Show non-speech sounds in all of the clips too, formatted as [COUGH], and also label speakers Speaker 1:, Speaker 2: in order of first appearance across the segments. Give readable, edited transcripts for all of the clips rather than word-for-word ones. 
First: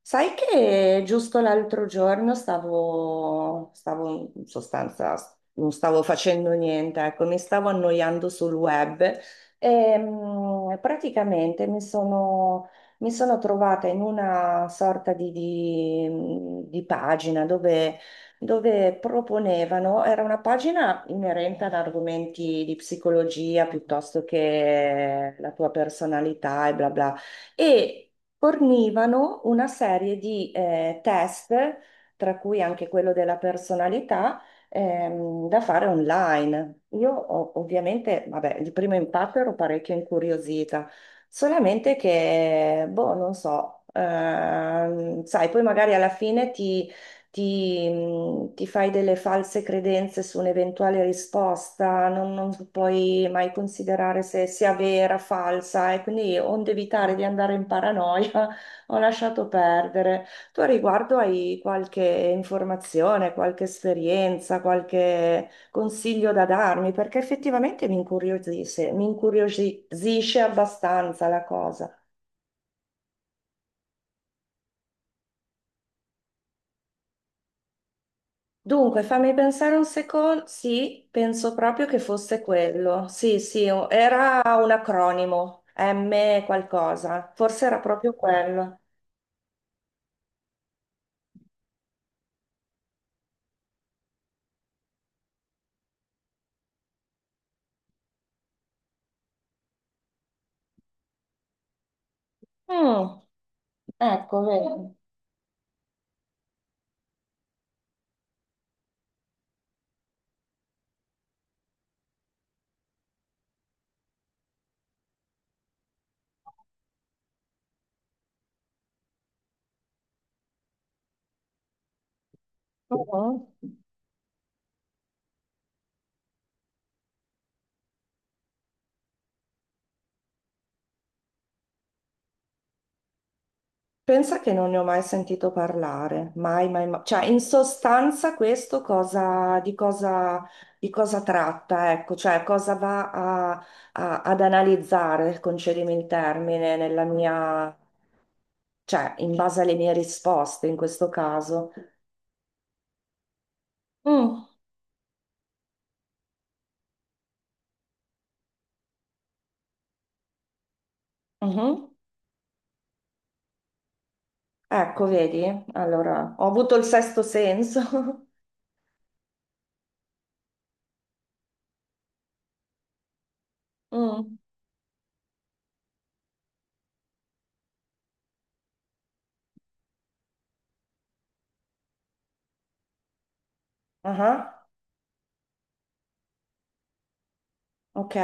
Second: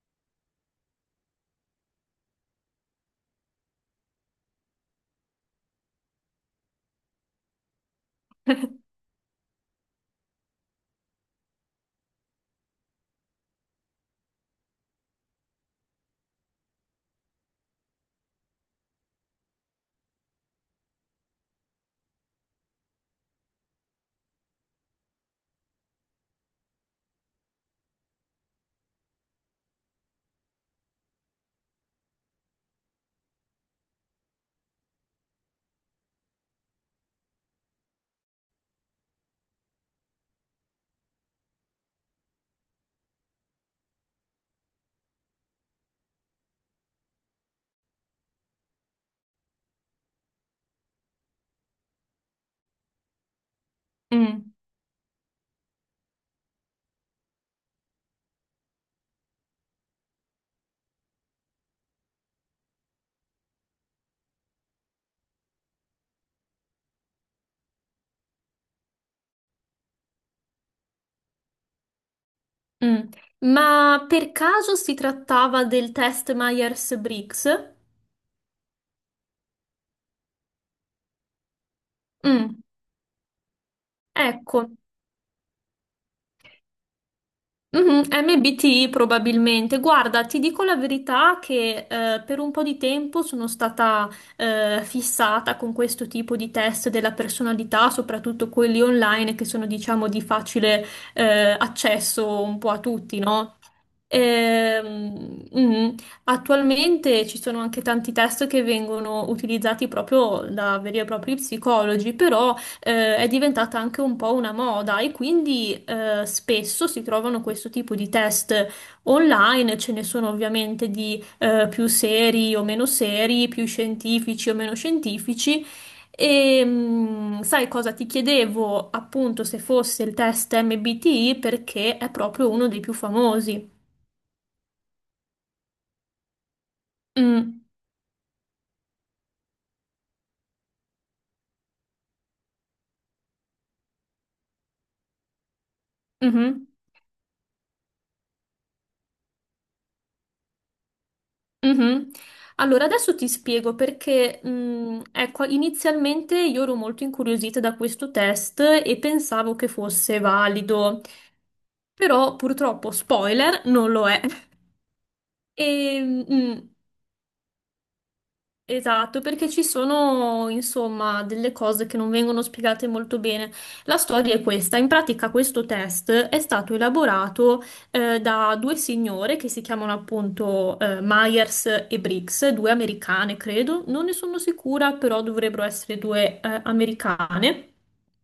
Speaker 1: Sai che giusto l'altro giorno stavo in sostanza, non stavo facendo niente, ecco, mi stavo annoiando sul web e praticamente mi sono trovata in una sorta di di pagina dove proponevano, era una pagina inerente ad argomenti di psicologia piuttosto che la tua personalità e bla bla. E fornivano una serie di test, tra cui anche quello della personalità, da fare online. Ovviamente, vabbè, di primo impatto ero parecchio incuriosita, solamente che, boh, non so, sai, poi magari alla fine ti fai delle false credenze su un'eventuale risposta, non puoi mai considerare se
Speaker 2: Mm,
Speaker 1: sia vera, falsa, e quindi onde evitare di andare in paranoia, [LAUGHS] ho lasciato perdere. Tu a riguardo hai qualche informazione, qualche esperienza, qualche consiglio da darmi? Perché effettivamente mi incuriosisce abbastanza la cosa.
Speaker 2: mm. Ma per caso si trattava del test Myers-Briggs?
Speaker 1: Dunque, fammi pensare un secondo. Sì, penso proprio che fosse
Speaker 2: Mm,
Speaker 1: quello. Sì, sì, era
Speaker 2: ecco,
Speaker 1: un acronimo, M qualcosa. Forse era
Speaker 2: mhm.
Speaker 1: proprio quello.
Speaker 2: MBTI probabilmente. Guarda, ti dico la verità che per un po' di tempo sono stata fissata con questo tipo di test della personalità, soprattutto quelli online che sono, diciamo, di facile accesso un po' a tutti,
Speaker 1: Mm,
Speaker 2: no?
Speaker 1: ecco, vedi.
Speaker 2: Ehm, mm, Attualmente ci sono anche tanti test che vengono utilizzati proprio da veri e propri psicologi, però è diventata anche un po' una moda e quindi spesso si trovano questo tipo di test online, ce ne sono ovviamente di più seri o meno
Speaker 1: Mhm.
Speaker 2: seri, più scientifici o meno scientifici. E sai cosa ti chiedevo appunto se fosse il test MBTI perché è proprio uno dei più famosi.
Speaker 1: Pensa che non ne ho mai sentito parlare, mai, mai, mai. Cioè, in
Speaker 2: Mm,
Speaker 1: sostanza questo di cosa tratta, ecco, cioè cosa va ad analizzare, concedimi il
Speaker 2: mhm,
Speaker 1: termine, nella mia cioè in base alle mie risposte in questo caso.
Speaker 2: mhm. Allora, adesso ti spiego perché,
Speaker 1: Mm,
Speaker 2: ecco, inizialmente io ero molto incuriosita da questo test e pensavo che fosse valido,
Speaker 1: mhm.
Speaker 2: però purtroppo, spoiler, non lo è. [LAUGHS]
Speaker 1: Ecco, vedi?
Speaker 2: E,
Speaker 1: Allora, ho
Speaker 2: mm,
Speaker 1: avuto il sesto senso. [LAUGHS]
Speaker 2: Esatto, perché ci sono, insomma, delle cose che non vengono spiegate molto bene. La storia
Speaker 1: Mm,
Speaker 2: è questa. In pratica questo test è stato elaborato da due signore che si chiamano appunto Myers e Briggs, due americane, credo. Non ne
Speaker 1: aha,
Speaker 2: sono sicura, però dovrebbero essere due americane
Speaker 1: ok,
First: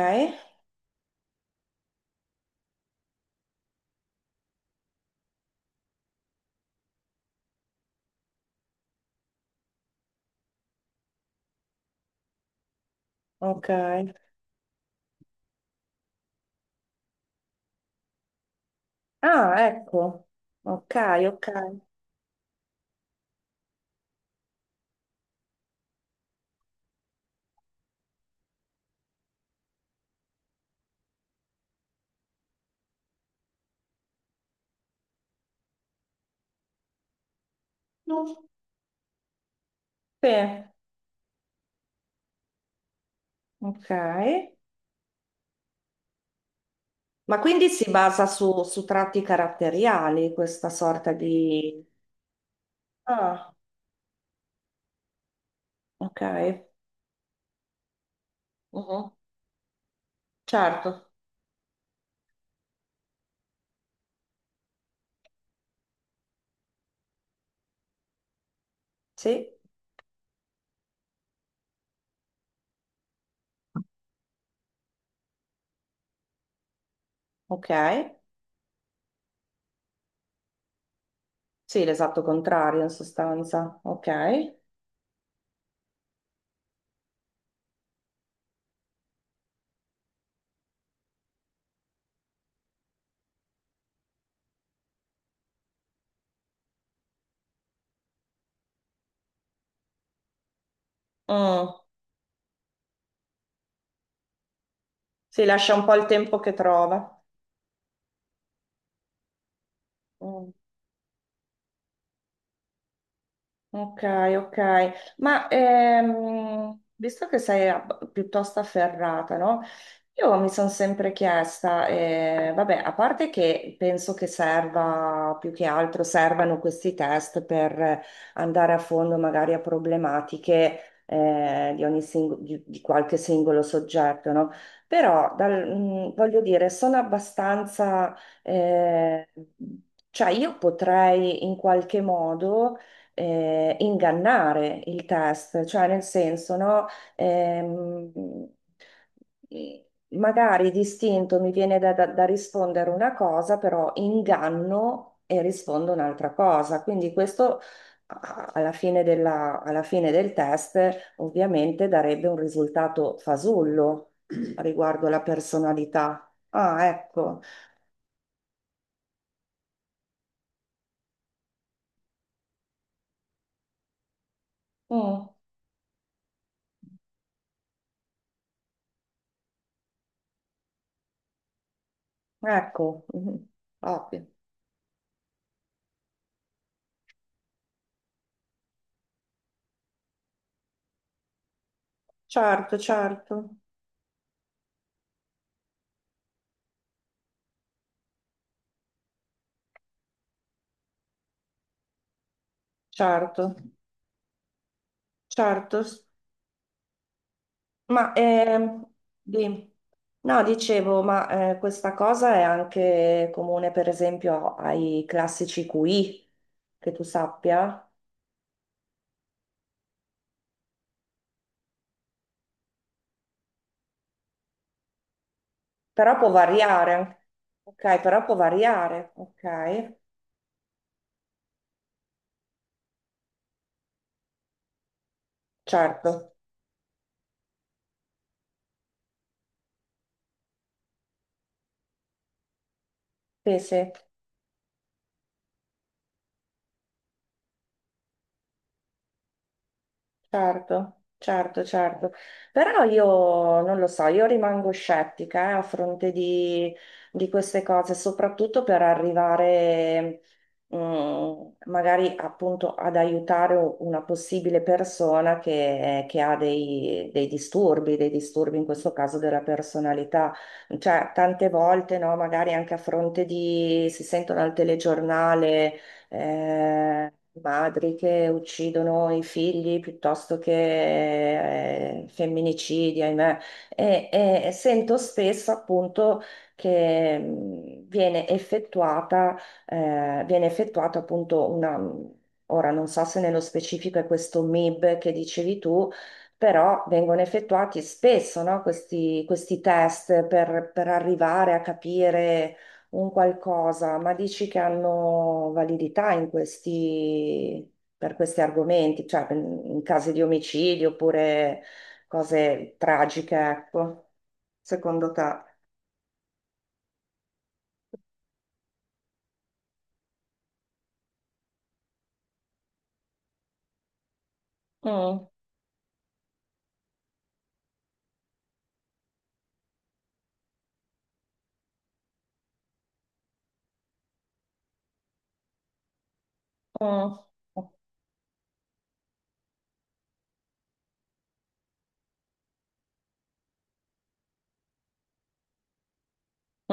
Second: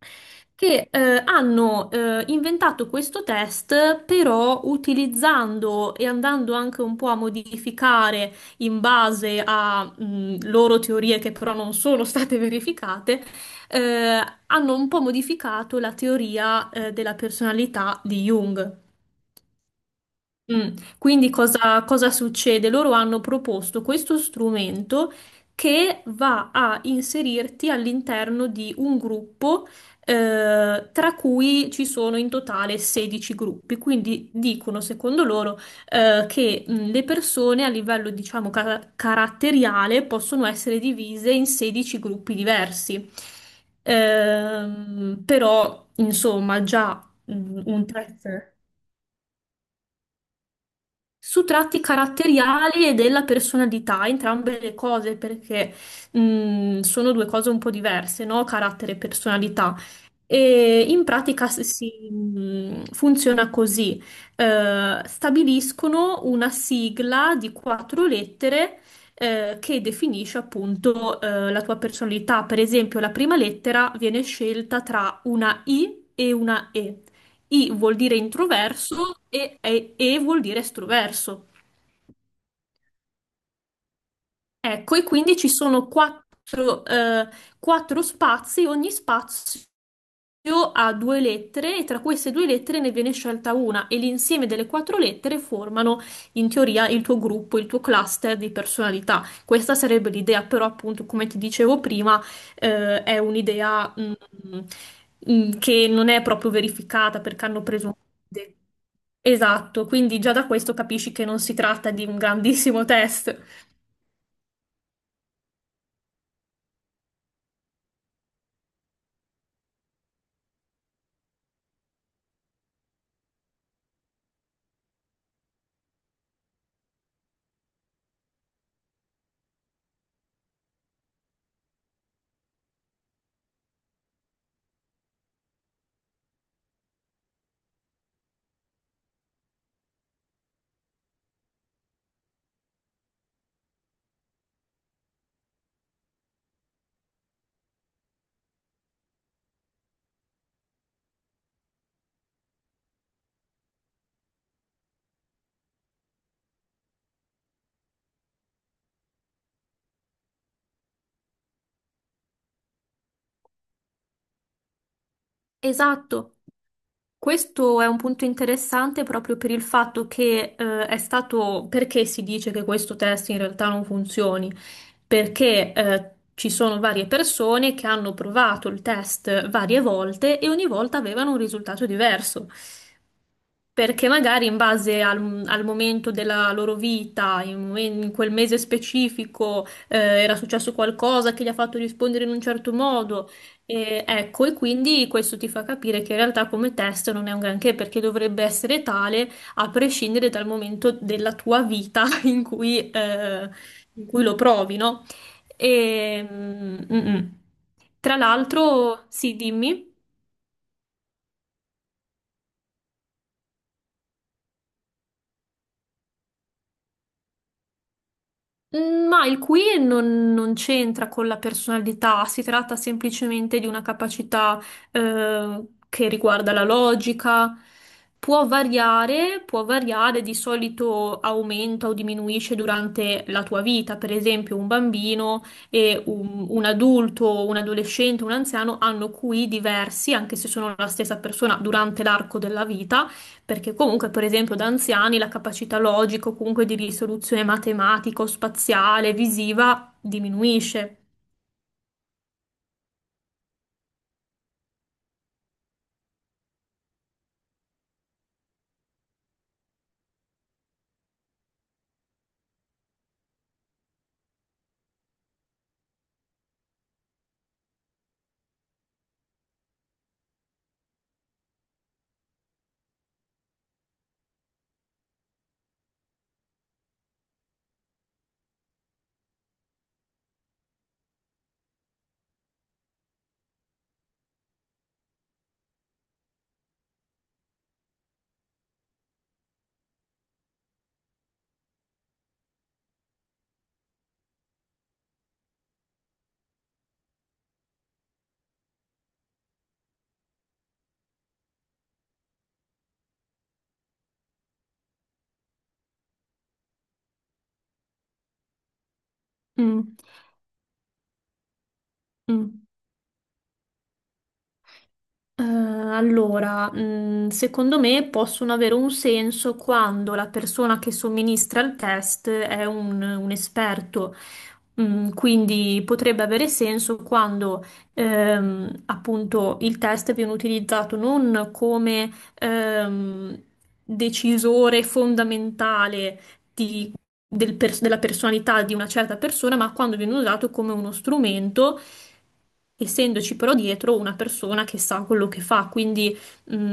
Speaker 2: che hanno inventato questo test, però utilizzando e andando anche un po' a modificare in base a loro teorie che però non sono state verificate,
Speaker 1: ok.
Speaker 2: eh, hanno un po' modificato la teoria della personalità di Jung.
Speaker 1: Ah, ecco. Ok,
Speaker 2: Quindi
Speaker 1: ok.
Speaker 2: cosa succede? Loro hanno proposto questo strumento che va a inserirti all'interno di un gruppo, tra cui ci sono in totale 16 gruppi. Quindi dicono, secondo loro, che le persone a livello,
Speaker 1: Mm,
Speaker 2: diciamo, caratteriale
Speaker 1: sì,
Speaker 2: possono essere divise in 16 gruppi diversi.
Speaker 1: ok.
Speaker 2: Però, insomma, già
Speaker 1: Ma quindi
Speaker 2: un
Speaker 1: si basa
Speaker 2: terzo
Speaker 1: su tratti caratteriali questa sorta
Speaker 2: su tratti
Speaker 1: di...
Speaker 2: caratteriali e della
Speaker 1: Ah,
Speaker 2: personalità, entrambe le cose, perché
Speaker 1: ok.
Speaker 2: sono due cose un po' diverse, no? Carattere e
Speaker 1: Mhm.
Speaker 2: personalità. E
Speaker 1: Certo,
Speaker 2: in pratica si, funziona così: stabiliscono una sigla di quattro lettere.
Speaker 1: sì,
Speaker 2: Che definisce appunto la tua personalità. Per esempio, la prima lettera viene scelta tra una I e una E.
Speaker 1: ok.
Speaker 2: I vuol dire introverso e vuol dire estroverso.
Speaker 1: Sì, l'esatto contrario in sostanza, ok.
Speaker 2: Ecco, e quindi ci sono quattro, quattro spazi, ogni spazio ha due lettere e tra queste due lettere ne viene scelta una e l'insieme delle quattro lettere formano in teoria il tuo gruppo, il tuo cluster di personalità. Questa sarebbe l'idea, però appunto, come ti
Speaker 1: Mm,
Speaker 2: dicevo prima, è un'idea
Speaker 1: si lascia un
Speaker 2: che
Speaker 1: po' il
Speaker 2: non è
Speaker 1: tempo
Speaker 2: proprio
Speaker 1: che trova.
Speaker 2: verificata perché hanno preso un. Esatto, quindi già da
Speaker 1: Mm.
Speaker 2: questo capisci che non si tratta di un grandissimo test.
Speaker 1: Ok, ok, ma visto che sei piuttosto afferrata, no? Io mi sono sempre chiesta, vabbè, a parte che penso che serva più che altro, servano questi test per andare a fondo magari a problematiche di ogni di qualche singolo soggetto, no? Però voglio dire, sono abbastanza, eh, cioè io potrei in qualche modo ingannare il test, cioè nel senso, no? Ehm, magari distinto mi viene da rispondere una cosa, però inganno e rispondo un'altra cosa. Quindi questo alla fine del test ovviamente darebbe un risultato fasullo [CLEARS THROAT] riguardo la personalità.
Speaker 2: Esatto.
Speaker 1: Ah, ecco.
Speaker 2: Questo è un punto interessante proprio per il fatto che è stato perché si dice che questo test in realtà non funzioni?
Speaker 1: Mm,
Speaker 2: Perché ci sono varie persone che hanno provato il test varie volte e ogni volta avevano un risultato diverso.
Speaker 1: ecco, mhm.
Speaker 2: Perché
Speaker 1: Ovvio.
Speaker 2: magari in base al momento della loro vita, in quel mese specifico, era successo qualcosa che li ha fatto rispondere in un certo
Speaker 1: Certo,
Speaker 2: modo.
Speaker 1: certo,
Speaker 2: E, ecco, e quindi questo ti fa capire che in realtà come test non è un granché perché dovrebbe essere tale a prescindere dal momento della tua vita [LAUGHS]
Speaker 1: certo.
Speaker 2: in cui lo provi, no?
Speaker 1: Certo,
Speaker 2: E, mm, mm.
Speaker 1: ma
Speaker 2: Tra l'altro, sì,
Speaker 1: di-
Speaker 2: dimmi.
Speaker 1: no, dicevo, ma questa cosa è anche comune, per esempio, ai classici QI, che tu sappia,
Speaker 2: Ma il qui non c'entra con la personalità, si tratta semplicemente di una capacità che
Speaker 1: però può
Speaker 2: riguarda la
Speaker 1: variare.
Speaker 2: logica.
Speaker 1: Ok, però può variare,
Speaker 2: Può
Speaker 1: ok?
Speaker 2: variare, di solito aumenta o diminuisce durante la tua vita. Per esempio, un bambino e
Speaker 1: Certo,
Speaker 2: un adulto, un adolescente, un anziano hanno QI diversi, anche se sono la stessa persona durante l'arco della vita
Speaker 1: sì,
Speaker 2: perché
Speaker 1: sì.
Speaker 2: comunque, per esempio, da anziani la capacità logica o comunque di risoluzione matematica o spaziale, visiva, diminuisce.
Speaker 1: Certo, certo, certo. Però io non lo so, io rimango scettica, a fronte di queste cose, soprattutto per arrivare, mm, magari appunto ad aiutare una possibile persona che ha dei disturbi in questo caso della personalità. Cioè, tante volte, no, magari anche a fronte di, si sentono al telegiornale eh, madri che uccidono i figli piuttosto che femminicidi, ahimè. E sento spesso appunto che viene effettuata appunto una... Ora non so se nello specifico è questo MIB che dicevi tu, però vengono effettuati spesso, no, questi test per arrivare a capire un qualcosa, ma dici che hanno validità in questi, per questi argomenti, cioè in in
Speaker 2: Mm,
Speaker 1: casi di omicidi oppure
Speaker 2: mm.
Speaker 1: cose tragiche, ecco, secondo te?
Speaker 2: Allora, secondo me possono avere un senso quando la persona che somministra il test è un esperto.
Speaker 1: Mm,
Speaker 2: Quindi potrebbe avere senso quando appunto il test viene utilizzato non come ehm, decisore fondamentale di- del
Speaker 1: mm,
Speaker 2: pers- della personalità di una certa persona, ma quando viene usato come uno strumento essendoci però dietro una persona che sa quello che fa, quindi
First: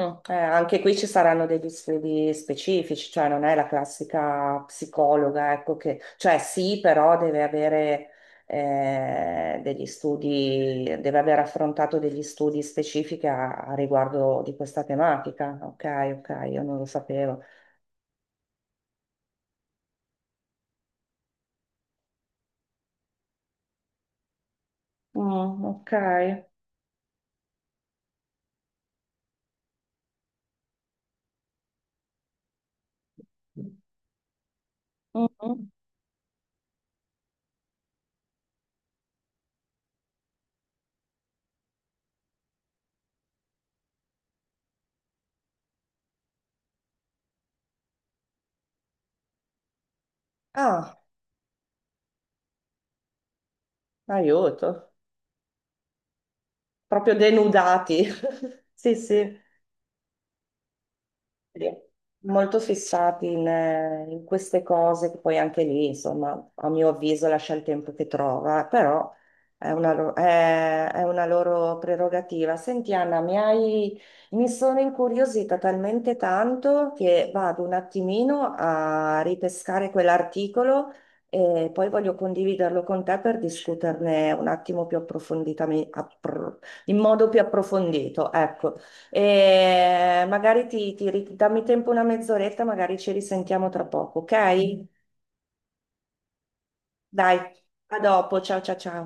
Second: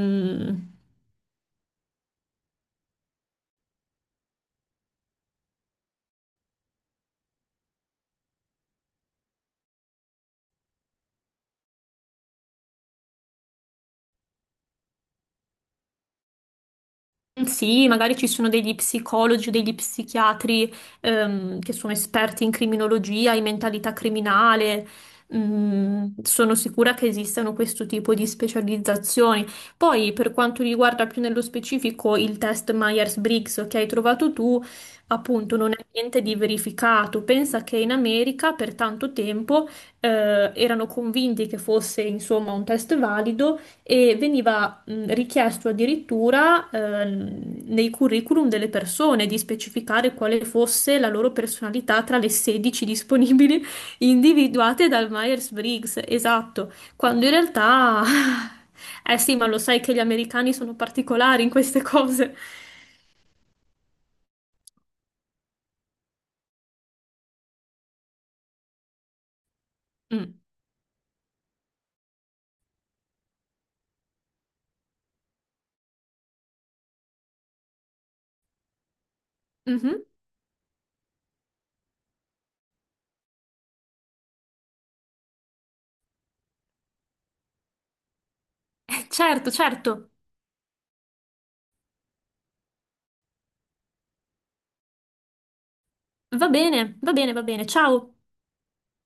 Speaker 1: mm, anche qui ci saranno degli studi specifici, cioè non è la classica psicologa, ecco che, cioè sì, però deve avere degli studi, deve aver affrontato degli studi specifici a riguardo di questa tematica. Ok, ok, io non lo sapevo.
Speaker 2: sì, magari ci sono degli psicologi o degli psichiatri che sono esperti in criminologia, in mentalità criminale.
Speaker 1: Mm, ok.
Speaker 2: Sono sicura che esistano questo tipo di specializzazioni. Poi, per quanto riguarda più nello specifico il test Myers-Briggs che hai trovato tu, appunto,
Speaker 1: Mm.
Speaker 2: non è niente di verificato. Pensa che in America per tanto tempo erano convinti che fosse, insomma, un test valido e veniva richiesto addirittura nei curriculum delle persone di specificare quale fosse
Speaker 1: Ah,
Speaker 2: la loro personalità tra le 16 disponibili [LAUGHS]
Speaker 1: aiuto,
Speaker 2: individuate dal Myers-Briggs, esatto,
Speaker 1: proprio
Speaker 2: quando in realtà. [LAUGHS]
Speaker 1: denudati. [LAUGHS] Sì,
Speaker 2: Eh sì,
Speaker 1: sì.
Speaker 2: ma lo sai che gli americani sono particolari in queste
Speaker 1: Sì.
Speaker 2: cose.
Speaker 1: Molto fissati in, in queste cose, che poi anche lì, insomma, a mio avviso lascia il tempo che trova, però è una,
Speaker 2: Mm.
Speaker 1: è una loro prerogativa. Senti, Anna, mi sono incuriosita talmente tanto che vado un attimino a ripescare
Speaker 2: Mhm.
Speaker 1: quell'articolo e poi voglio condividerlo con te per discuterne un attimo più approfonditamente, in modo più approfondito. Ecco.
Speaker 2: Certo, certo.
Speaker 1: E magari dammi tempo una mezz'oretta, magari ci risentiamo tra poco, ok?
Speaker 2: Va bene, va bene,
Speaker 1: Dai,
Speaker 2: va bene.
Speaker 1: a
Speaker 2: Ciao.
Speaker 1: dopo, ciao ciao ciao.